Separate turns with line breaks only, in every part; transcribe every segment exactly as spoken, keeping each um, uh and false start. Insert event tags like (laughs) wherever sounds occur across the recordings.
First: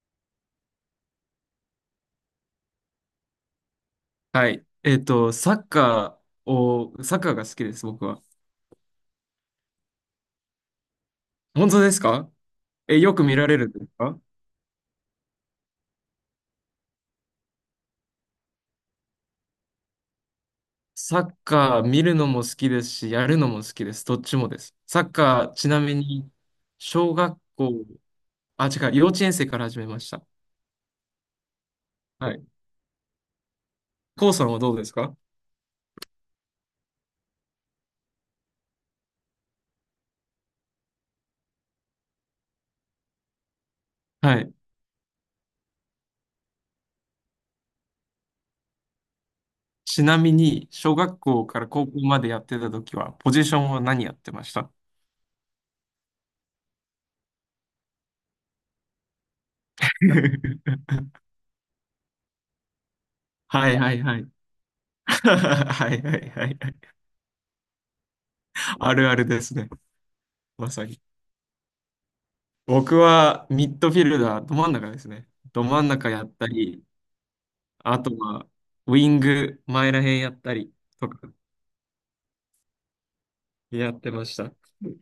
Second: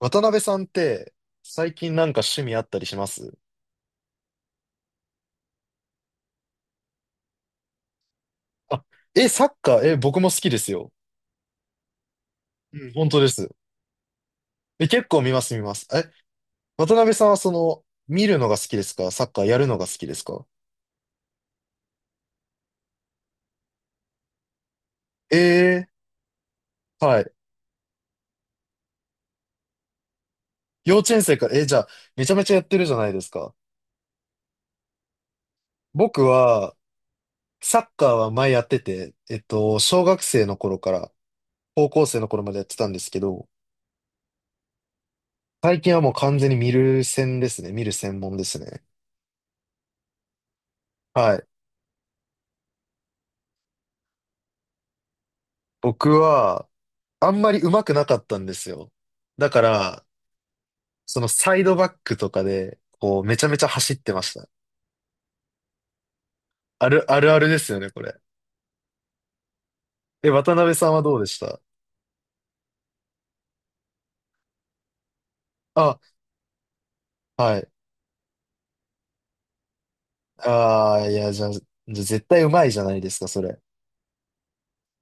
渡辺さんって、最近なんか趣味あったりします？
はい。えっと、サッカーを、サッカーが好きです、僕は。
あ、え、サッカー、え、僕も好きですよ。
本当ですか？
うん、
え、
本
よ
当
く
で
見ら
す。
れるんですか？
え、結構見ます、見ます。え、渡辺さんはその、見るのが好きですか、サッカーやるのが好きですか？
サッカー見るのも好きですし、やるのも好きです。どっちもです。サッカー、ちなみ
え
に、
ー、
小
はい。
学校、あ、違う、幼稚園生から始めました。
幼稚園生から、え、じゃあ、めち
は
ゃめ
い。
ちゃやってるじゃないですか。
コウさんはどうですか？
僕は、サッカーは前やってて、えっと、小学生の頃から、高校生の頃までやってたんですけど、
はい。
最近はもう完全に見る専ですね。見る専門ですね。
ちなみに、小学
は
校
い。
から高校までやってた時は、ポジションは何やってました？
僕は、あんまり上手くなかったんですよ。だから、
(laughs)
そのサイドバックとかで、こう、めちゃめちゃ
はい
走
は
っ
い
て
は
ま
い。
した。
(laughs) はいはいはいはい。
ある、あるあるですよね、これ。
(laughs) あるあるですね。
え、渡
ま
辺
さ
さん
に。
はどうでした？
僕はミッドフィルダー、ど真ん中ですね。ど真ん
あ、
中やったり、
はい。
あとはウィング、前らへんやったり
ああ、
と
い
か
や、じゃあ、じゃあ絶対上手いじゃないですか、それ。
やってました。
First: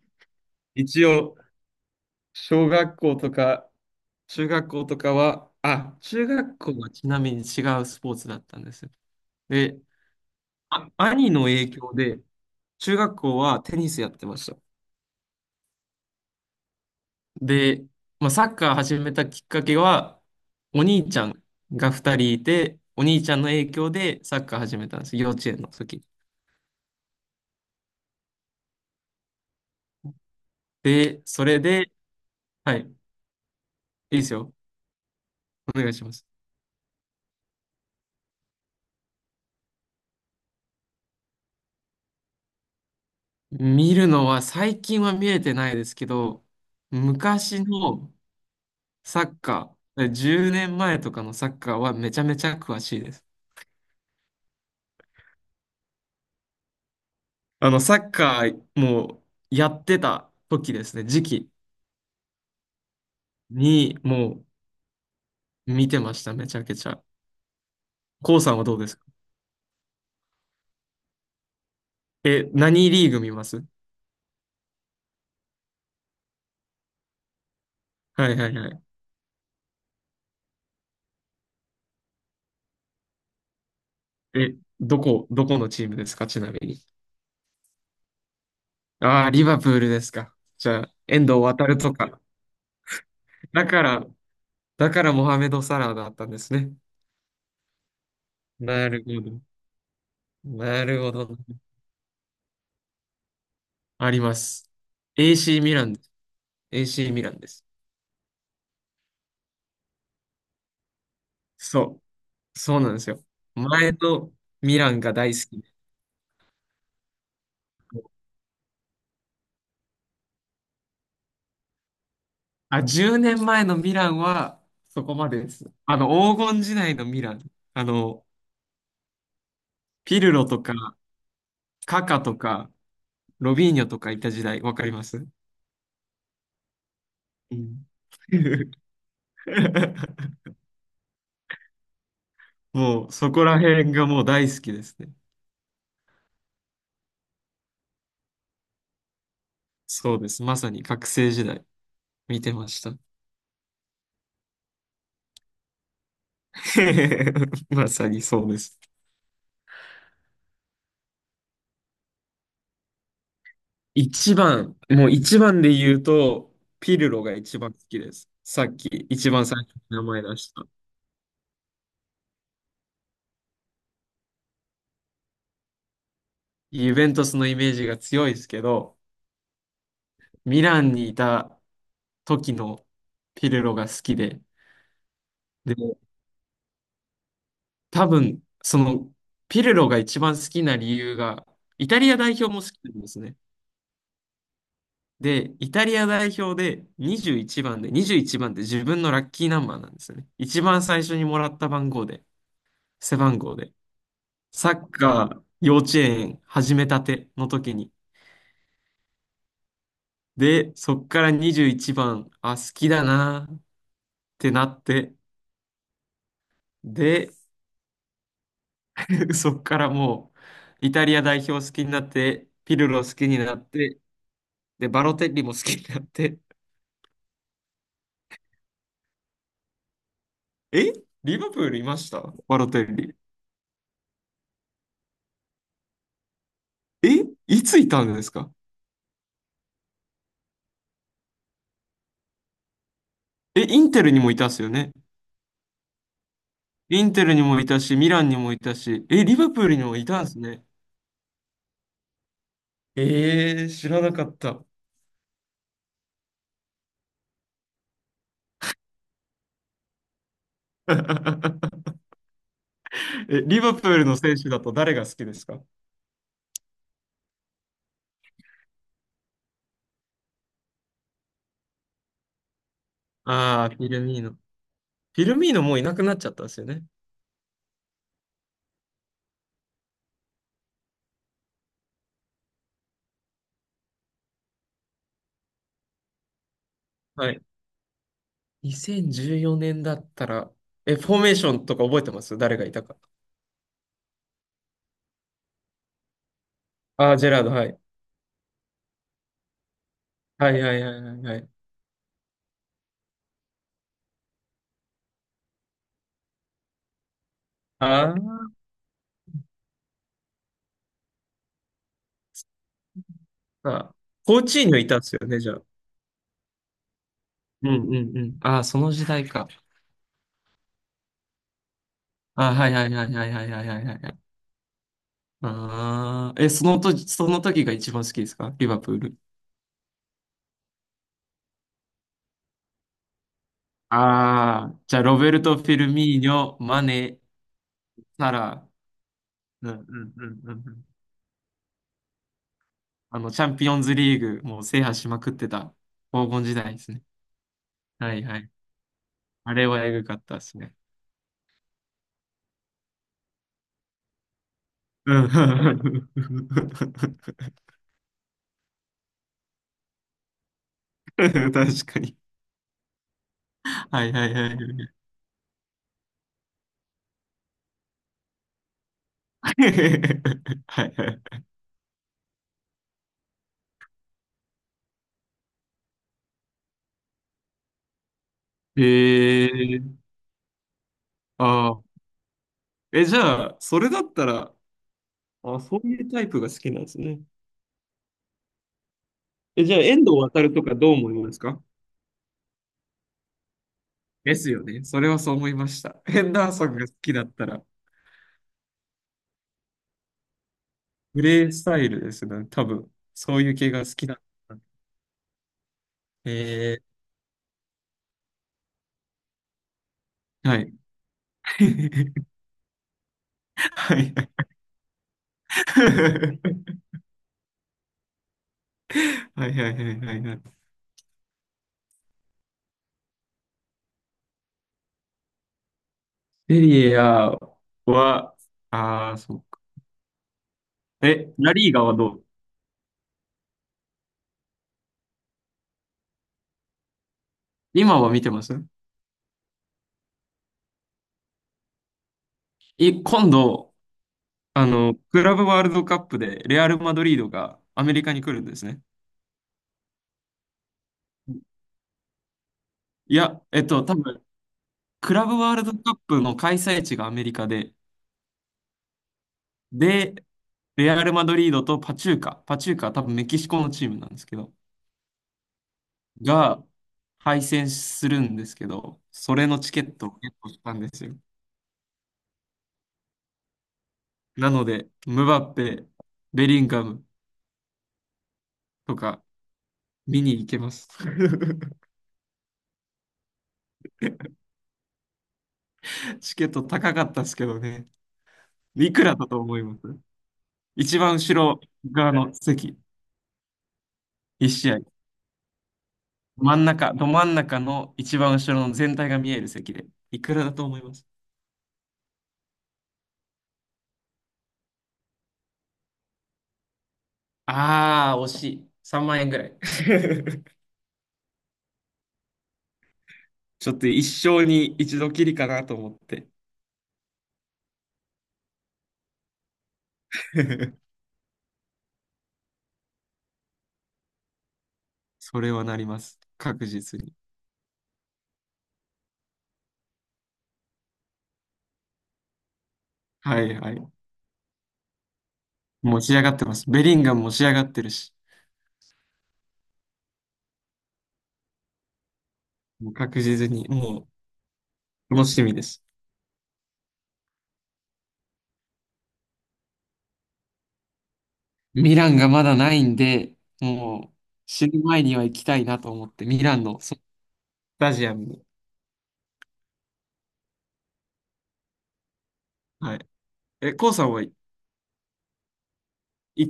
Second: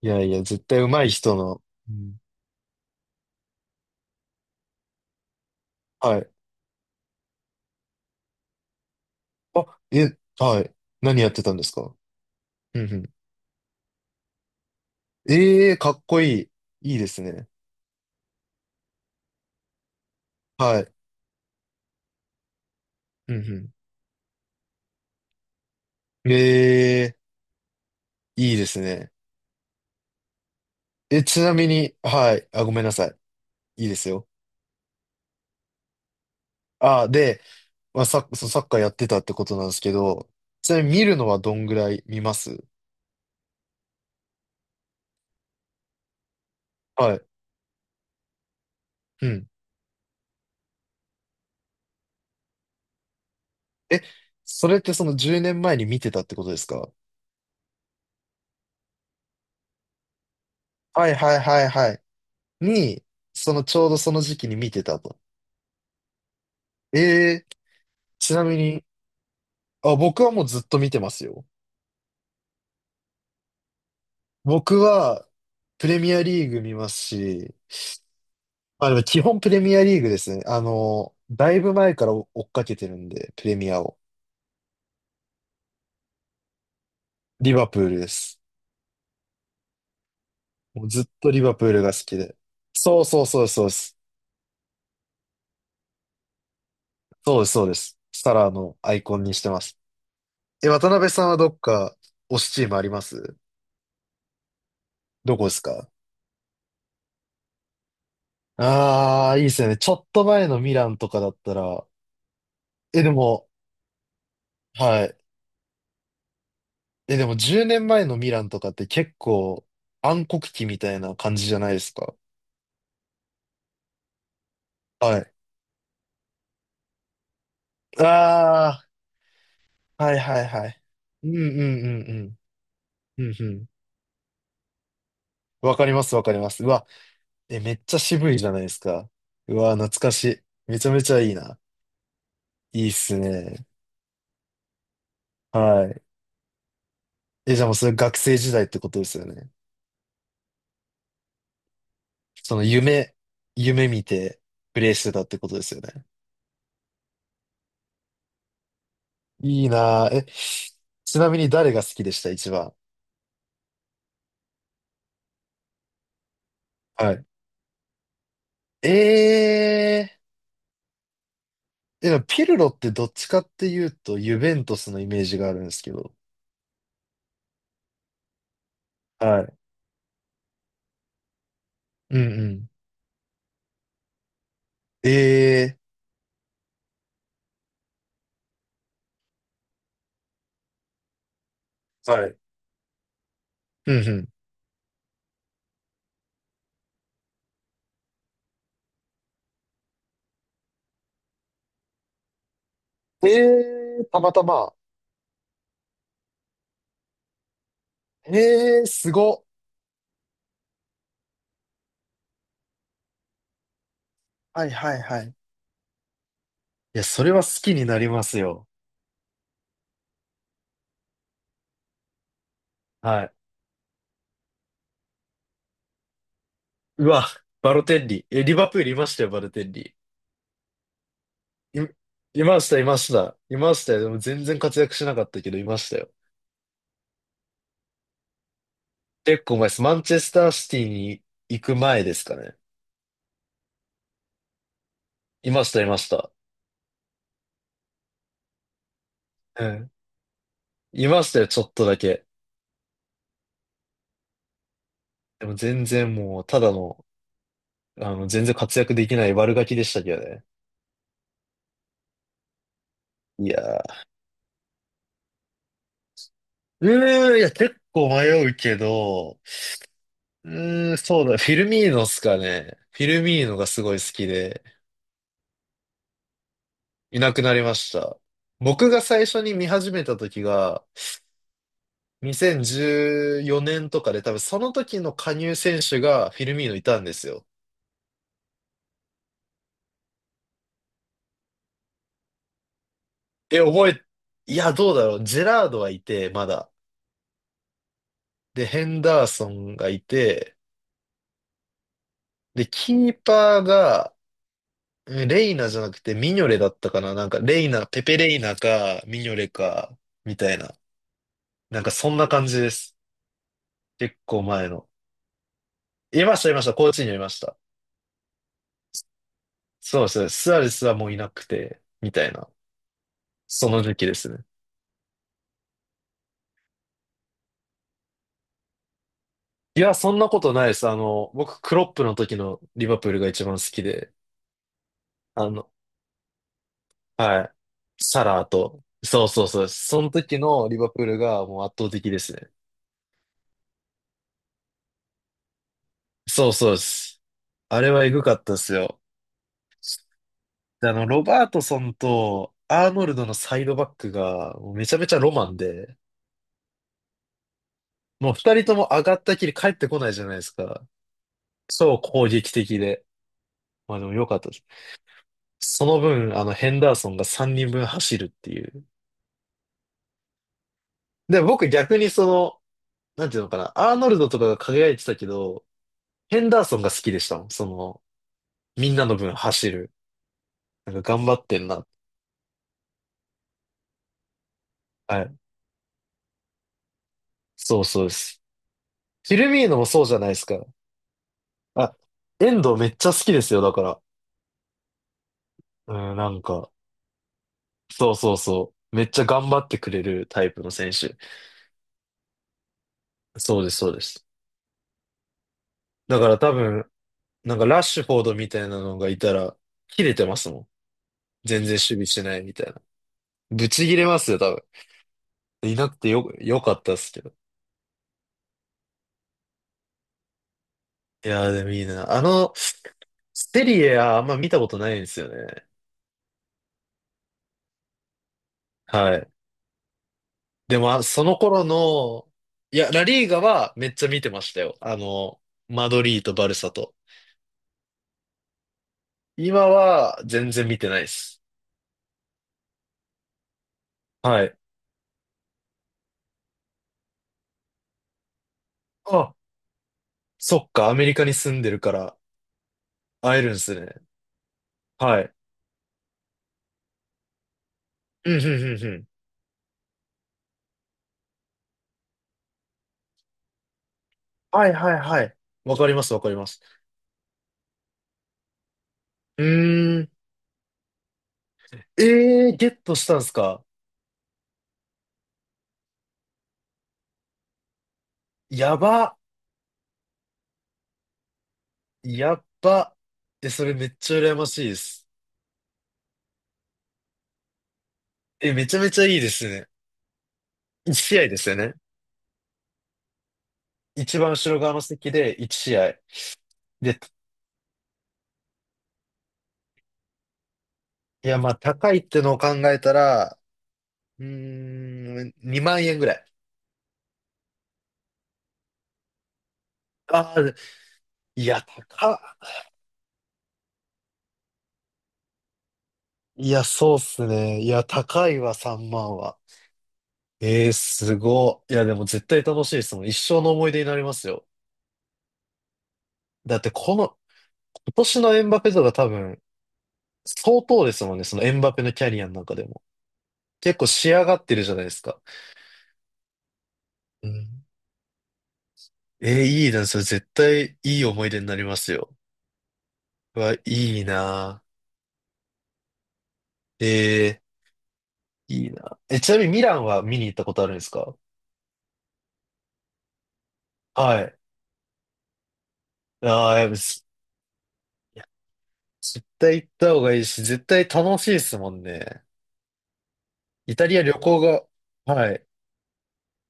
いやいや、絶対上
一
手い人
応、
の。うん、
小学校とか中学校とかは、あ、
は
中
い。
学校はちなみに違うスポーツだったんですよ。
あ、
で、
え、はい。
あ、
何や
兄
って
の
たんで
影
す
響
か？
で、
うん
中
うん。
学校はテニスやってました。
ええー、かっこいい。いいですね。
で、まあ、サッカー始めたきっかけは、
は
お
い。
兄ちゃんがふたりいて、お兄ち
う
ゃんの影
ん
響でサッカー始めたんです。幼稚園の時。
うん。ええー、いいですね。え、
で、
ち
そ
な
れ
み
で、
に、はい。あ、ご
はい、
めんな
い
さい。いいです
いで
よ。
すよ。お願いします。
ああ、で、まあ、サッ、そうサッカーやってたってことなんですけど、ちなみに見るのはどんぐらい見ます？
見るのは最近は見れてないですけど、
はい。
昔のサ
う
ッ
ん。
カー、じゅうねんまえとかのサッカーはめちゃめちゃ詳しいです。
え、それってそのじゅうねんまえに見てたってことですか？
あの、サッカーもうやってた時ですね、
はい
時
はい
期
はいはい。に、そのちょうど
に
その時
も
期に見てたと。
う見てました、めちゃくち
え
ゃ。
え、ち
コウ
な
さ
み
んはどう
に、
ですか？
あ、僕はもうずっと見てますよ。
え、何リーグ見ます？
僕は、プレミアリーグ見ますし、
はいはいはい。
まあでも基本プレミアリーグですね。あの、だいぶ前から追っかけてるんで、プレミアを。
え、どこ、どこのチームですか、ちなみに。
リバプールです。
ああ、リバプールですか。じゃ
もう
あ、
ずっ
遠
とリ
藤
バ
航
プールが
と
好き
か。
で。そうそうそうそう
だ
で
か
す。
ら、だからモハメド・サラーだったんですね。
そうです、そうです。サラーの
な
アイ
る
コ
ほ
ンにし
ど。
てます。え、
な
渡
る
辺
ほ
さん
ど。
はどっか推しチームあります？
あります。
どこです
エーシー ミラ
か？
ンです。エーシー ミランです。
ああー、いいですよね。ちょっと前のミランとかだったら、
そう。そうなんで
え、で
すよ。
も、
前のミラン
は
が
い。
大好きで。
え、でもじゅうねんまえのミランとかって結構暗黒期みたいな感じじゃないですか。
あ、じゅうねんまえのミランはそこ
は
ま
い。
でです。あの、黄金時代のミラン。あの、
ああ、はい
ピル
はい
ロと
は
か、
い。うんうんう
カ
ん
カ
う
と
ん。
か、
うんう
ロ
ん。
ビーニョとかいた時代、わかります？
わかりますわかります。うわ、
う
え、めっ
ん。
ちゃ渋いじゃないですか。うわ、懐かしい。
(laughs)
めちゃめちゃいいな。いいっ
もう、
す
そこら
ね。
辺がもう大好きですね。
はい。え、じゃあもうそれ学生時代ってことですよね。
そうです。まさに学生時代、見て
その
ました。
夢、夢見てプレイしてたってことですよね。
(laughs) まさにそうです。
いいなぁ。え、ちなみに誰が好きでした一番。
一番、もう一番で言うと、ピル
は
ロ
い。
が一番好きです。さっき一番最初に名
え
前出した。
ー、え、ピルロってどっちかっていうと、ユベントスのイメージがあるんですけど。
ユベントスのイメージが強いですけど、
はい。
ミランにいた
うんう
時
ん。
のピルロが好きで、
え
で、多分、その、ピルロが一番好きな理由が、イタ
ー、
リア
は
代
い。
表も好きなんですね。
うん
で、イタリア代表でにじゅういちばんで、にじゅういちばんって自分のラッキーナンバーなんですよね。一番最初にもらった番号で、背
うん。
番号で。
えー、たまた
サ
ま。
ッカー幼稚園始めたての時に。
えー、すごっ。
で、そっからにじゅういちばん、あ、好きだなーって
は
な
い
っ
はい
て、
はい。いや、そ
で、
れは好きになりますよ。
(laughs) そっからもう、イタリア代表好きになって、ピルロ好
は
き
い。
になって、で、バロテッリも好きになって、
うわ、バロテッリ。え、リバプールいましたよ、バロテッリ。
え、リバプール
い、
いました
い
バ
ま
ロ
した、
テ
い
ッ
まし
リ。
た。いましたよ。でも全然活躍しなかったけど、いましたよ。
え、いついたんですか？
結構前です。マンチェスターシティに行く前ですかね。
え、インテルにもいたっすよね。
いました、いました。
インテルにもいたし、ミランにもいたし、え、リバプ
う
ールに
ん。
もいたんですね。
いましたよ、ちょっとだけ。
えー、知らなかった。
でも全然もう、ただの、あの、全然活躍できない悪ガキでしたけどね。
(laughs) え、
いや
リバプ
ー。
ールの選手だと誰が好きですか？
うーん、いや、結構迷うけど、うーん、そうだ。フィルミーノっすかね。フィルミーノ
あ
が
あー、
す
フィ
ごい
ル
好
ミー
き
ノ。
で、
フィルミーノもういなくなっちゃったんですよね。
いなくなりました。僕が最初に見始めた時が、にせんじゅうよねんとかで、多分その時の加入選手がフィルミーノいたんです
はい。
よ。
にせんじゅうよねんだったら、え、フォーメーションとか覚えてます？誰がいたか。
え、覚え、いや、どうだろう。ジェラードはいて、まだ。
ああ、ジェラード、はい。
で、ヘンダーソンがい
は
て、
いはいはいはいはい。
で、キーパーが、うん、レイナじゃなくてミニョレだったかな。なんか、レイナ、
あ
ペペレイ
ー、
ナか、ミニョレか、みたいな。なんか、そんな感じです。
あ、
結
コ
構
ーチー
前
ニョい
の。
たんですよね、じゃあ。
いました、いました。高知にいました。
うんうんうん。ああ、その時代か。
そうですね。スアレスはもういなくて、みたいな。
ああ、はいはいはいはいはいはい
そ
は
の
い
時期
は
で
い。
すね。
ああ、え、その時、その時が一番好きですか、リバプール。
いや、そんなことないです。あの、僕、クロップの時のリバプールが一番好きで、
ああ、じゃあ、ロベル
あ
ト・フ
の、
ィルミーニョ、マネ、
はい。サ
サ
ラー
ラ、
と。そうそうそう
う
で
んう
す。その
んう
時
んうんう
のリ
ん。
バプールがもう圧倒的ですね。
あの、チャンピオンズリーグ、もう制覇しまくってた黄金
そう
時
そう
代
で
ですね。
す。あれはエ
は
グ
い
か
は
っ
い。
たですよ。
あれはエグかったですね。
で、あの、ロバートソンとアーノルドのサイドバックがもうめちゃめち
う
ゃロマン
ん。
で、
(laughs)
もう二人とも上がったきり帰ってこないじゃないですか。
確
そう
かに。
攻撃的で。まあ
は
でも
いは
良
い
かっ
は
たです。
い。
その分、あの、ヘンダーソンがさんにんぶん走るっていう。
(laughs) はい
で、
は
僕逆にその、なんていうのかな、アーノルドとかが輝いてたけど、ヘンダーソンが好きでしたもん。その、
い。
みんなの分
え
走る。
ー、
なんか頑張ってん
あ
な。
あ。え、じゃあ、それだったら、
はい。
あ、そういうタイプが好きなんですね。
そうそうです。フィルミ
え、
ー
じ
ノ
ゃあ、
も
遠
そう
藤
じゃない
航
ですか。
とかどう思いますか？
あ、遠藤めっちゃ好きですよ、だから。
ですよね。それはそう思いまし
う
た。
ん、
ヘ
な
ン
ん
ダーソ
か、
ンが好きだったら、
そうそうそう。めっちゃ頑張ってくれるタイプの選手。
プレイスタイルですね。多分、そういう
そうで
系
す、
が
そう
好
で
きだっ
す。
たら。
だから多分、
え
なんかラッシュフォードみたいなのがいたら、切れてます
ー、は
もん。
い。
全然守備して
(laughs)
ないみたいな。ぶち
は
切れ
い
ま
は
すよ、
い
多分。いなくてよ、よかっ
(laughs)
たっすけど。
はいはいはいはいはい。
いやー、でもいいな。あの、セリエはあんま見たことないんですよね。
セリエ A は、あ
は
あ、
い。
そうか。
でも、あ、そ
え、
の
ラ
頃
リーガはどう？
の、いや、ラリーガはめっちゃ見てましたよ。あの、マドリーとバルサと。
今は見てます？
今は全然見てないです。
い、今度、
はい。
あの、クラブワールドカップでレアル・マドリードがアメリカに来るんですね。
あ、そっか、アメリカに住んでるから
い
会
や、
えるん
えっ
す
と、多
ね。
分、ク
は
ラ
い。
ブワールドカップの開催地がアメリカで、
うん、うん、うん、うん。
で、レアル・マドリードとパチューカ、パチューカは多分メキシコのチームなんですけど、
はい、はい、はい。わかります、わかります。
が敗戦するんですけど、そ
う
れのチケッ
ー
ト
ん。
をゲットしたんですよ。
えー、ゲットしたんすか？
なので、ムバッペ、ベリンガム
や
と
ば、
か見に行けます。(laughs)
やっば。え、それめっちゃ羨ましいです。
チケット高かったですけどね。
え、めちゃめ
い
ち
く
ゃい
ら
い
だ
で
と
す
思い
ね。
ます？一
いち
番
試合
後
ですよ
ろ
ね。
側の席、
一番
一
後ろ
試
側の
合。
席でいち試合。
真ん中、
で、
ど真ん中の一番後ろの全体が見える席で。いくらだと思います？
いや、まあ、高いってのを考えたら、うーん、にまん円ぐらい。
ああー、惜しい。さんまん円ぐらい。
ああ、
(laughs)
いや、高っ。
ちょっと一生に一度きりかなと思って。
いや、そうっすね。いや、高いわ、さんまんは。えー、
(laughs)
すごい。いや、でも絶対楽しいですもん。一生の思い出になりますよ。
それはなります。
だっ
確
て、こ
実に。
の、今年のエムバペとか多分、相当ですもんね。そのエムバペのキャリアの中でも。
はいは
結構
い。
仕上がってるじゃないですか。
もう仕上がってます。ベリンガム
う
も仕上が
ん。
ってるし、
えー、いいな。それ絶対いい思い出になりますよ。
もう確
う
実
わ、
に、
いい
も
な。
う楽しみです。
えー、いいな。え、ちなみにミランは見に行ったことあるんですか？
ミランがまだないんで、もう
はい。
死ぬ前には行きたいなと思って、ミ
あ
ラ
あ、
ン
やっぱ
のそス
す
タジア
いや、
ムに。
絶対行った方がいいし、絶対楽しいですもんね。
はい、え、
イタ
コウ
リア
さ
旅
んは行
行が、はい。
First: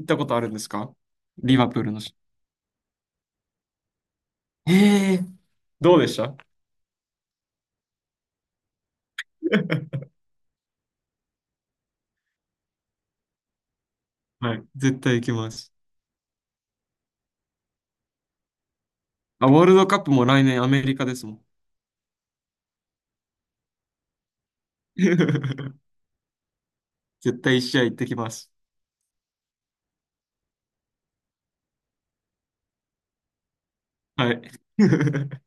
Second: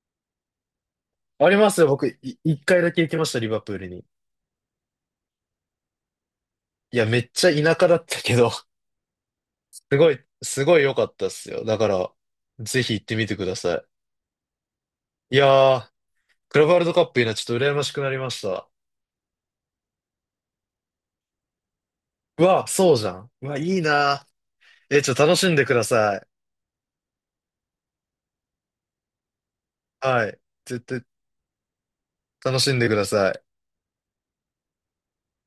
ったことあるんですか？
あり
リバ
ます
プー
よ。
ルの
僕、
し。
い一回だけ行きました、リバプールに。
ええ、どうでした？
いや、めっちゃ田舎だったけど、(laughs) す
(laughs)
ごい、すごい良かったっすよ。だから、ぜひ行ってみてくださ
はい。絶対行き
い。い
ます。
やー、クラブワールドカップいいな。ちょっと羨ましくなりました。
あ、ワールドカップも来年アメリカですもん。
うわ、そうじゃん。うわ、いいな。え、ちょっと楽しんでくだ
(laughs)
さい。
絶対一試合行ってきます。
はい。絶対楽しんでください。
はい。(laughs)